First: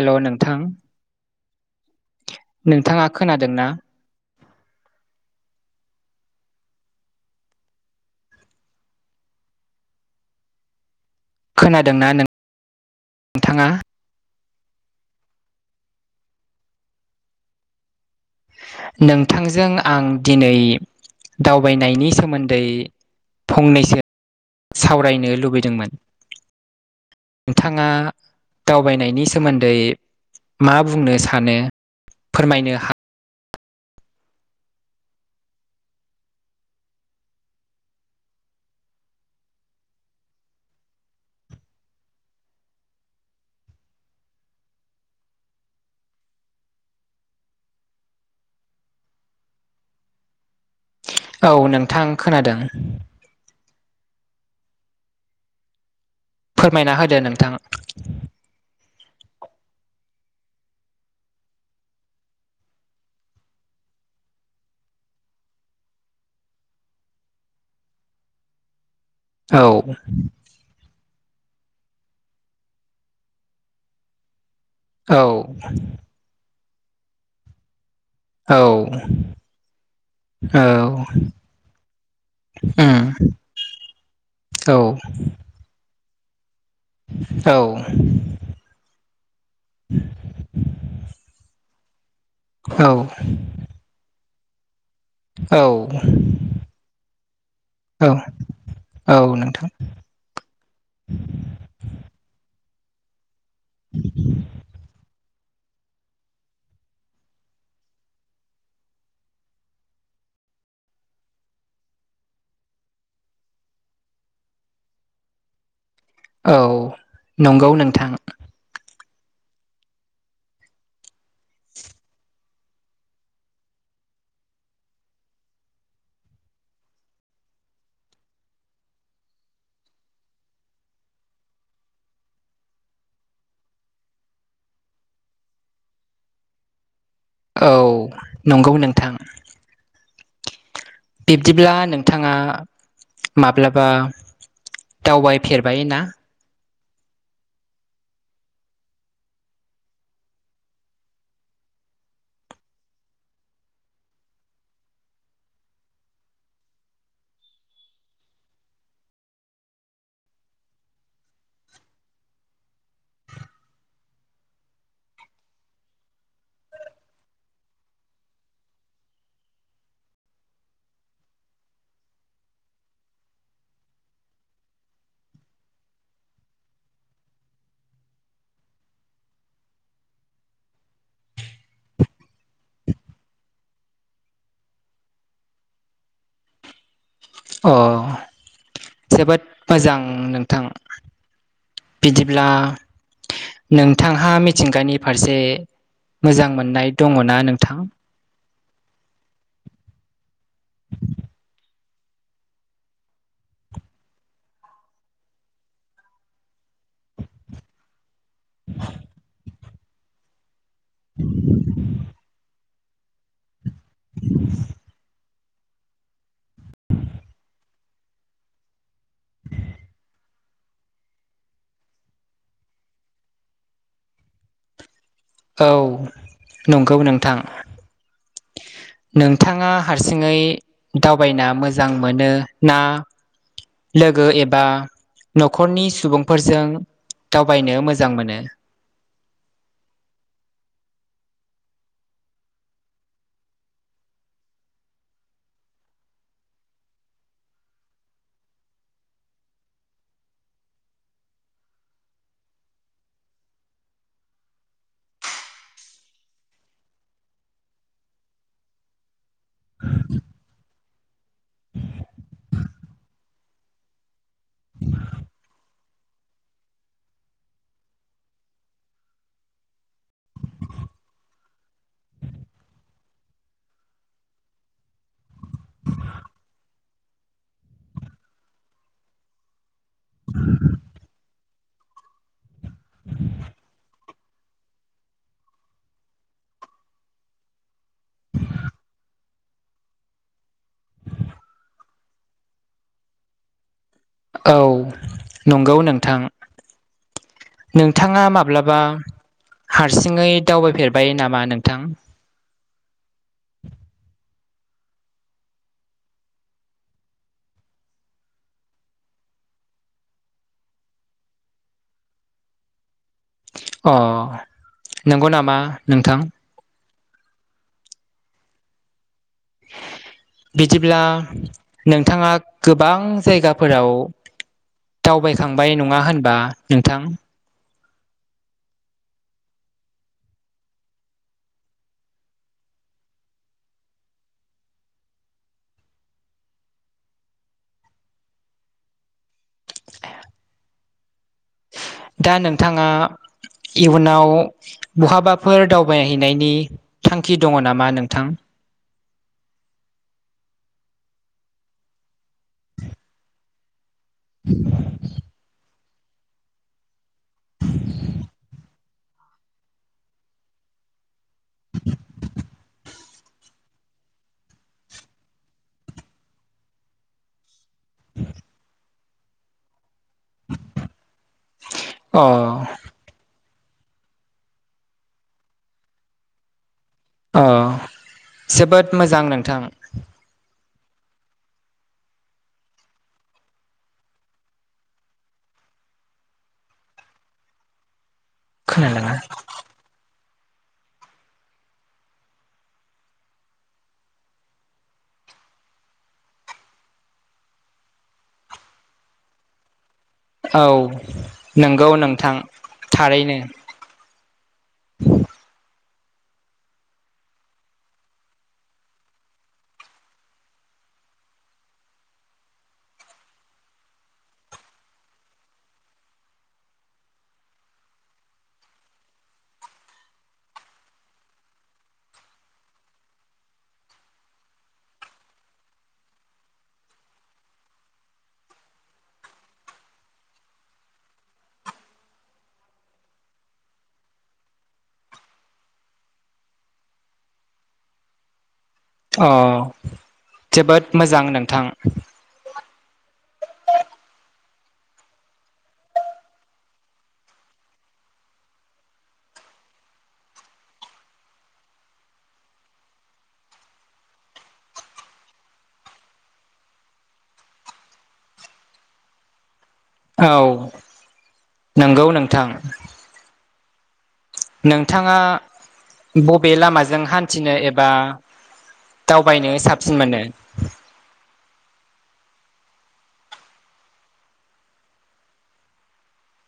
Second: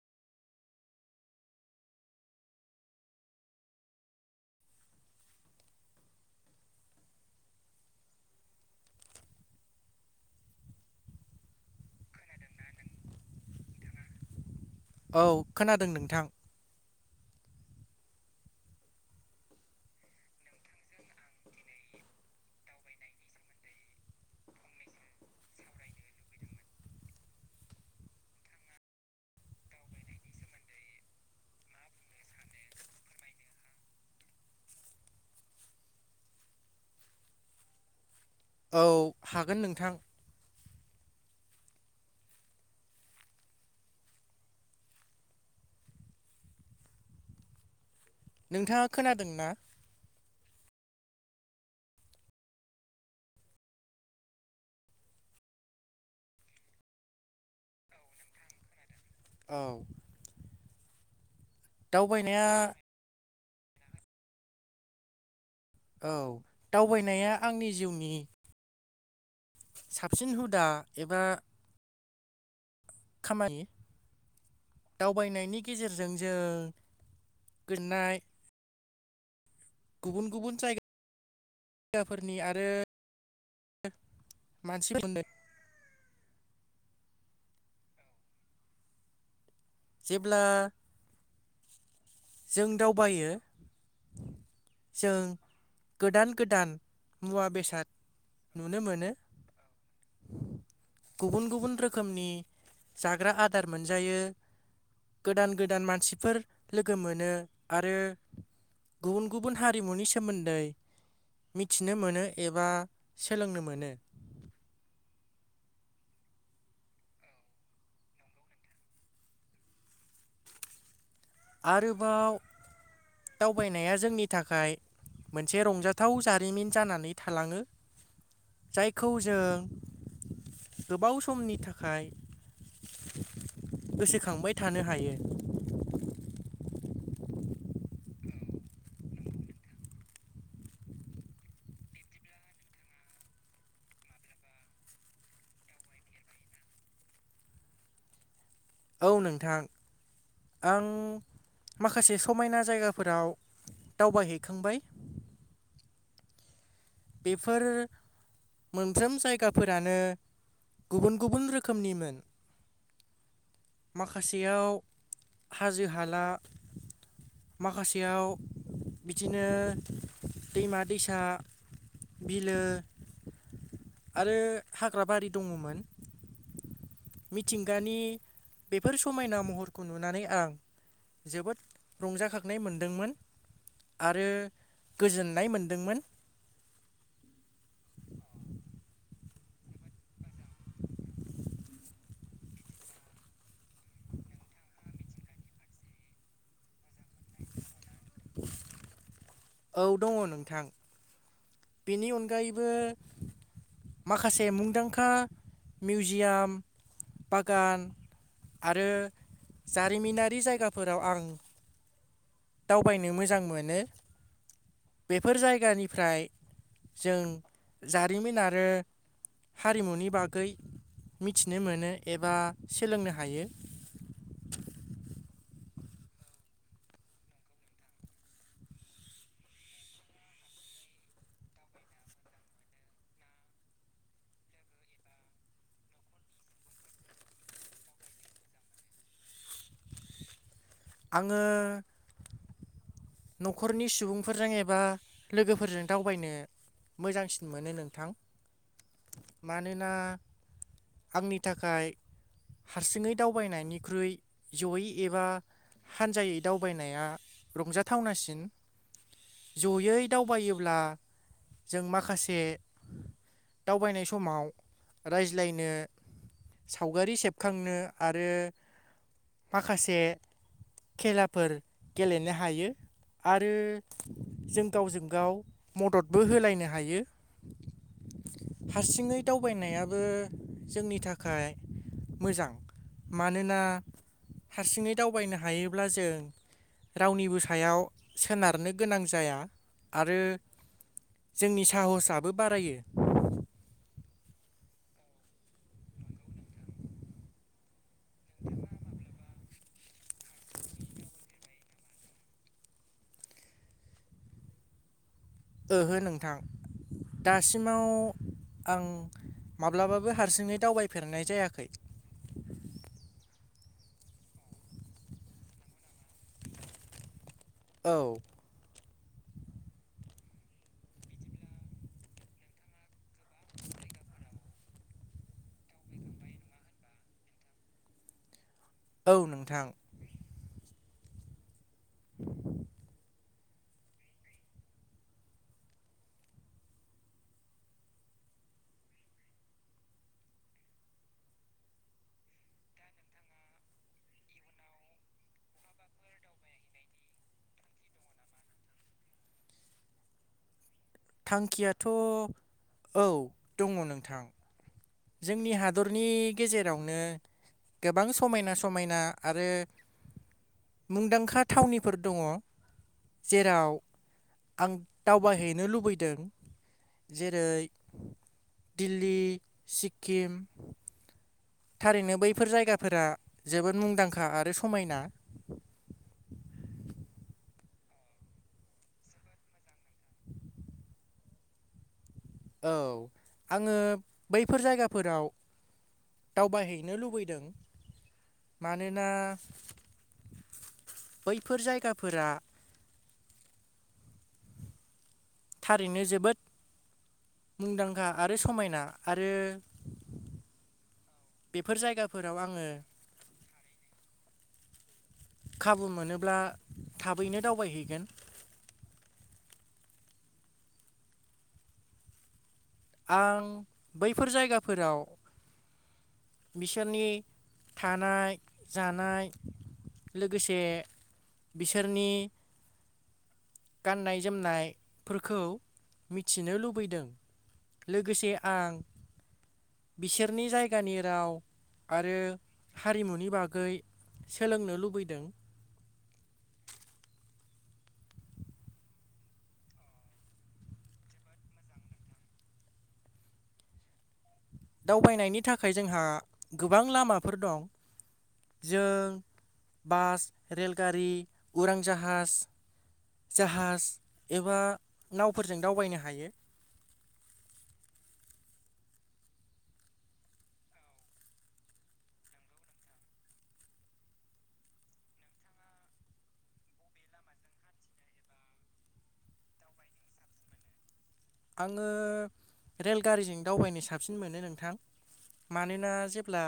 हेल' नोंथां नोंथाङा खोनादोंना? खोनादोंना नों नोंथाङा? औ खोनादों नोंथां। नोंथांजों आं दिनै दावबायनायनि सोमोन्दै फंनैसो सावरायनो लुबैदोंमोन। नोंथाङा दावबायनायनि सोमोन्दै मा बुंनो सानो फोरमायनो हा औ हागोन नोंथां। नोंथाङा खोनादों ना? औ नोंथां खोनादों। फोरमायना होदो नोंथां। औ। दावबायनाया औ दावबायनाया आंनि जिउनि औ साबसिन हुदा एबा खामानि औ दावबायनायनि गेजेरजों जों जों गोजोननाय औ गुबुन गुबुन औ। जायगाफोरनि आरो उम औ। मानसिफोरनो औ। जेब्ला जों दावबायो जों औ गोदान गोदान मुवा बेसाद औ नुनो मोनो। औ नोंथां गुबुन गुबुन रोखोमनि जाग्रा आद दार मोनजायो गोदान गोदान मानसिफोर लोगो मोनो आरो गुबुन गुबुन हारिमुनि सोमोन्दै मिथिनो मोनो एबा सोलोंनो मोनो। औ नंगौ नोंथां। आरोबाव दावबायनाया जोंनि थाखाय मोनसे रंजाथाव जारिमिन जानानै थालाङो। जायखौ जों गोबाव समनि थाखाय गोसोखांबाय थानो हायो। औ नंगौ नोंथां। बिब्दिब्ला नोंथाङा माब्लाबा दावबायफेरबाय ना? औ नोंथां आं माखासे समायना जायगाफोराव दावबायहैखांबाय। बेफोर मोनफ्रोम जायगाफोरानो गुबुन गुबुन रोखोमनिमोन माखासेयाव हाजो हाला माखासेयाव बिदिनो दैमा दैसा बिलो आरो हाग्रा बारि दङमोन। मिथिंगानि बेफोर समायना महरखौ नुनानै आं जोबोद रंजाखांनाय मोनदोंमोन। आरो गोजोननाय मोनदोंमोन। अ जोबोद मोजां नोंथां। बिदिब्ला नोंथांहा मिथिंगानि फारसे मोजां मोननाय दङ ना नोंथां? औ दङ नोंथां। बेनि अनगायैबो माखासे मुंदांखा मिउजियाम बागान आरो जारिमिनारि जायगाफोराव आं दावबायनो मोजां मोनो [inaudible] बेफोर जायगानिफ्राय जों जारिमिन आरो हारिमुनि बागै मिथिनो मोनो एबा सोलोंनो हायो। औ नंगौ नोंथां नोंथाङा हारसिङै दावबायना मोजां मोनो ना लोगो एबा न'खरनि सुबुंफोरजों दावबायनो मोजां मोनो? आङो न'खरनि सुबुंफोरजों एबा लोगोफोरजों दावबायनो मोजांसिन मोनो नोंथां। मानोना आंनि थाखाय हारसिङै दावबायनायनिख्रुइ जयै एबा हानजायै दावबायनाया रंजाथावनासिन। जयै दावबायोब्ला जों माखासे दावबायनाय समाव रायज्लायनो सावगारि सेबखांनो आरो माखासे खेलाफोर गेलेनो हायो‌। आरो जों गावजों गाव मददबो होलायनो हायो। [inaudible] हारसिङै दावबायनायाबो जोंनि थाखाय मोजां। मानोना हारसिङै दावबायनो हायोब्ला जों रावनिबो स सायाव सोनारनो गोनां जाया आरो जोंनि साहसआबो बारायो। औ नंगौ नोंथां। नोंथाङा माब्लाबा हारसिङै दावबायफेरबाय नामा नोंथां? ओहो नोंथां। दासिमाव आं माब्लाबाबो हारसिङै दावबायफेरनाय जायाखै। अ नंगौ नामा नोंथां? औ। बिदिब्ला नोंथाङा गोबां जायगाफोराव दावबायखांबाय नङा होनबा नोंथां? औ नोंथां। [inaudible] ए दा नोंथाङा इयुनाव बहाबाफोर दावबायहैनायनि थांखि दङ नामा नोंथां? थांखियाथ' औ दङ नोंथां। [inaudible] जोंनि हादरनि गेजेरावनो गोबां समायना समायना आरो मुंदांखा थावनिफोर दङ। जेराव आं दावबायहैनो लुबैदों जेरै दिल्ली, सिक्किम, थारैनो अ बैफोर जायगाफोरा जोबोद मुंदांखा आरो समायना। अ जोबोद मोजां नोंथां। [inaudible] औ आङो बैफोर जायगाफोराव दावबायहैनो लुबैदों। मानोना खोनादोंना? बैफोर जायगाफोरा थारैनो जोबोद मुंदांखा आरो समायना आरो औ बेफोर नंगौ नोंथां जायगाफोराव आङो थारैनो। खाबु मोनोब्ला थाबैनो दावबायहैगोन। आं बैफोर जायगाफोराव बिसोरनि थानाय जानाय लोगोसे बिसोरनि गाननाय जोमनायफोरखौ मिथिनो लुबैदों। लोगोसे आं बिसोरनि जायगानि राव आरो हारिमुनि बागै सोलोंनो लुबैदों। अ जोबोद मोजां नोंथां। दावबायनायनि थाखाय जोंहा गोबां लामाफोर दं। जों बास रेलगारि उरां जाहाज जाहाज एबा नावफोरजों दावबायनो हायो। औ नंगौ नोंथां। नोंथाङा बबे लामाजों हान्थिनो एबा दावबायनो साबसिन मोनो? आङो रेलगारिजों दावबायनो साबसिन मोनो नोंथां। मानोना जेब्ला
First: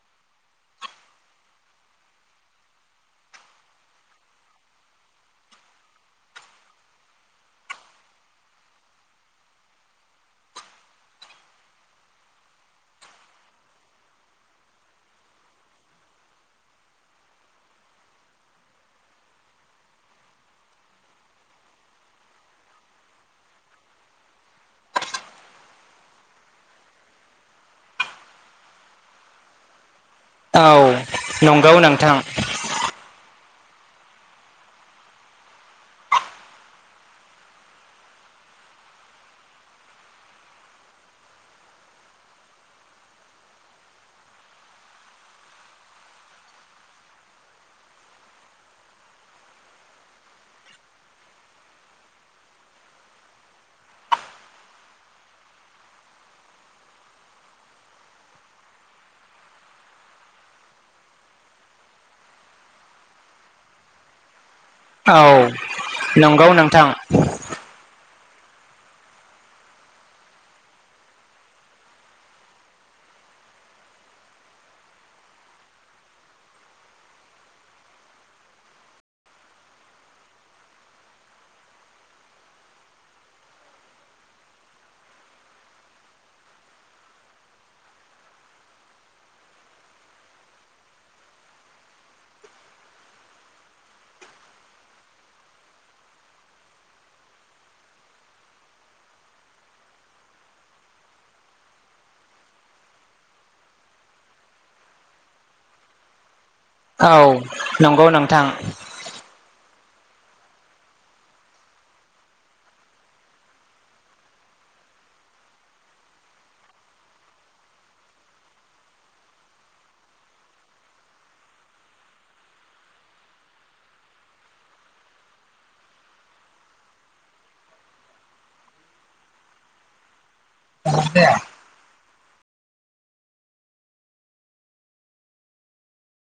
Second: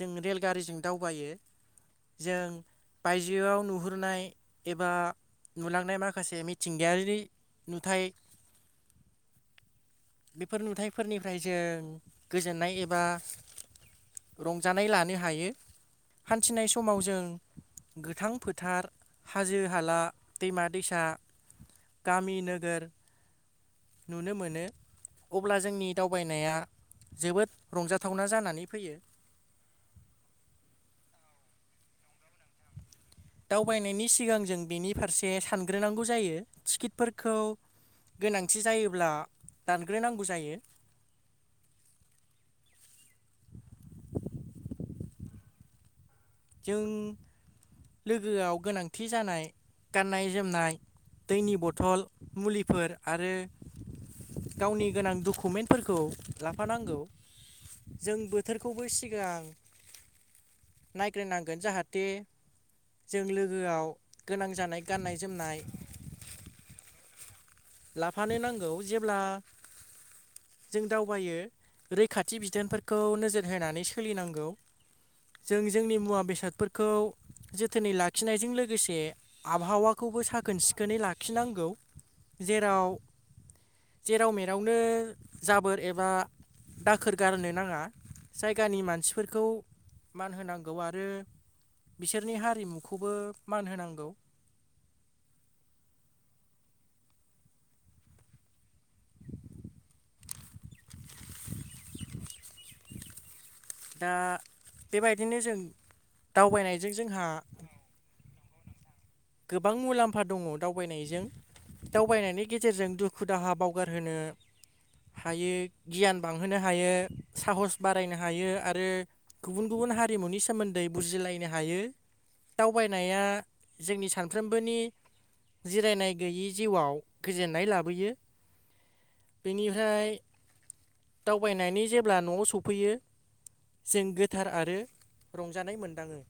जों रेलगारिजों दावबायो जों बायजोआव नुहुरनाय एबा नुलांनाय माखासे मिथिंगायारि नुथाय बेफोर नुथाइफोरनिफ्राय जों गोजोननाय एबा रंजानाय लानो हायो। हान्थिनाय समाव जों गोथां फोथार हाजो हाला दैमा दैसा गामि नोगोर नुनो मोनो अब्ला जोंनि दावबायनाया जोबोद रंजाथावना जानानै फैयो। औ नंगौ नोंथां। दावबायनायनि सिगां जों बेनि फारसे सानग्रोनांगौ जायो। टिकिटफोरखौ गोनांथि जायोब्ला दानग्रोनांगौ जायो जों लोगोआव गोनांथि जानाय गाननाय जोमनाय दैनि बथल मुलिफोर आरो। गावनि गोनां डकुमेन्टफोरखौ लाफानांगौ। जों बोथोरखौबो सिगां। नायग्रोनांगोन जाहाथे जों लोगोआव गोनां जानाय। गाननाय औ जोमनाय नंगौ नोंथां। लाफानो नांगौ जेब्ला जों दावबायो रैखाथि बिथोनफोरखौ नोजोर होनानै सोलिनांगौ। जों जोंनि मुवा बेसादफोरखौ जोथोनै लाखिनायजों लोगोसे आबहावाखौबो साखोन सिखोनै लाखिनांगौ। जेराव जेराव मेरावनो जाबोर एबा दाखोर गारनो नाङा जायगानि मानसिफोरखौ मान होनांगौ आरो बिसोरनि हारिमुखौबो मान होनांगौ। [inaudible] दा बेबायदिनो जों दावबायनाय औ नंगौ नोंथां। गोबां मुलाम्फा दङ दावबायनायजों दावबायनायनि गेजेरजों दुखु दाहा बावगारहोनो। हायो गियान बांहोनो हायो साहस बारायनो हायो आरो गुबुन गुबुन हारिमुनि सोमोन्दै बुजिलायनो हायो दावबायनाया जोंनि सानफ्रोमबोनि जिरायनाय गैयि जिउआव गोजोननाय लाबोयो। बेनिफ्राय दावबायनायनि जेब्ला न'आव सफैयो। जों गोथार आरो रंजानाय मोनदाङो।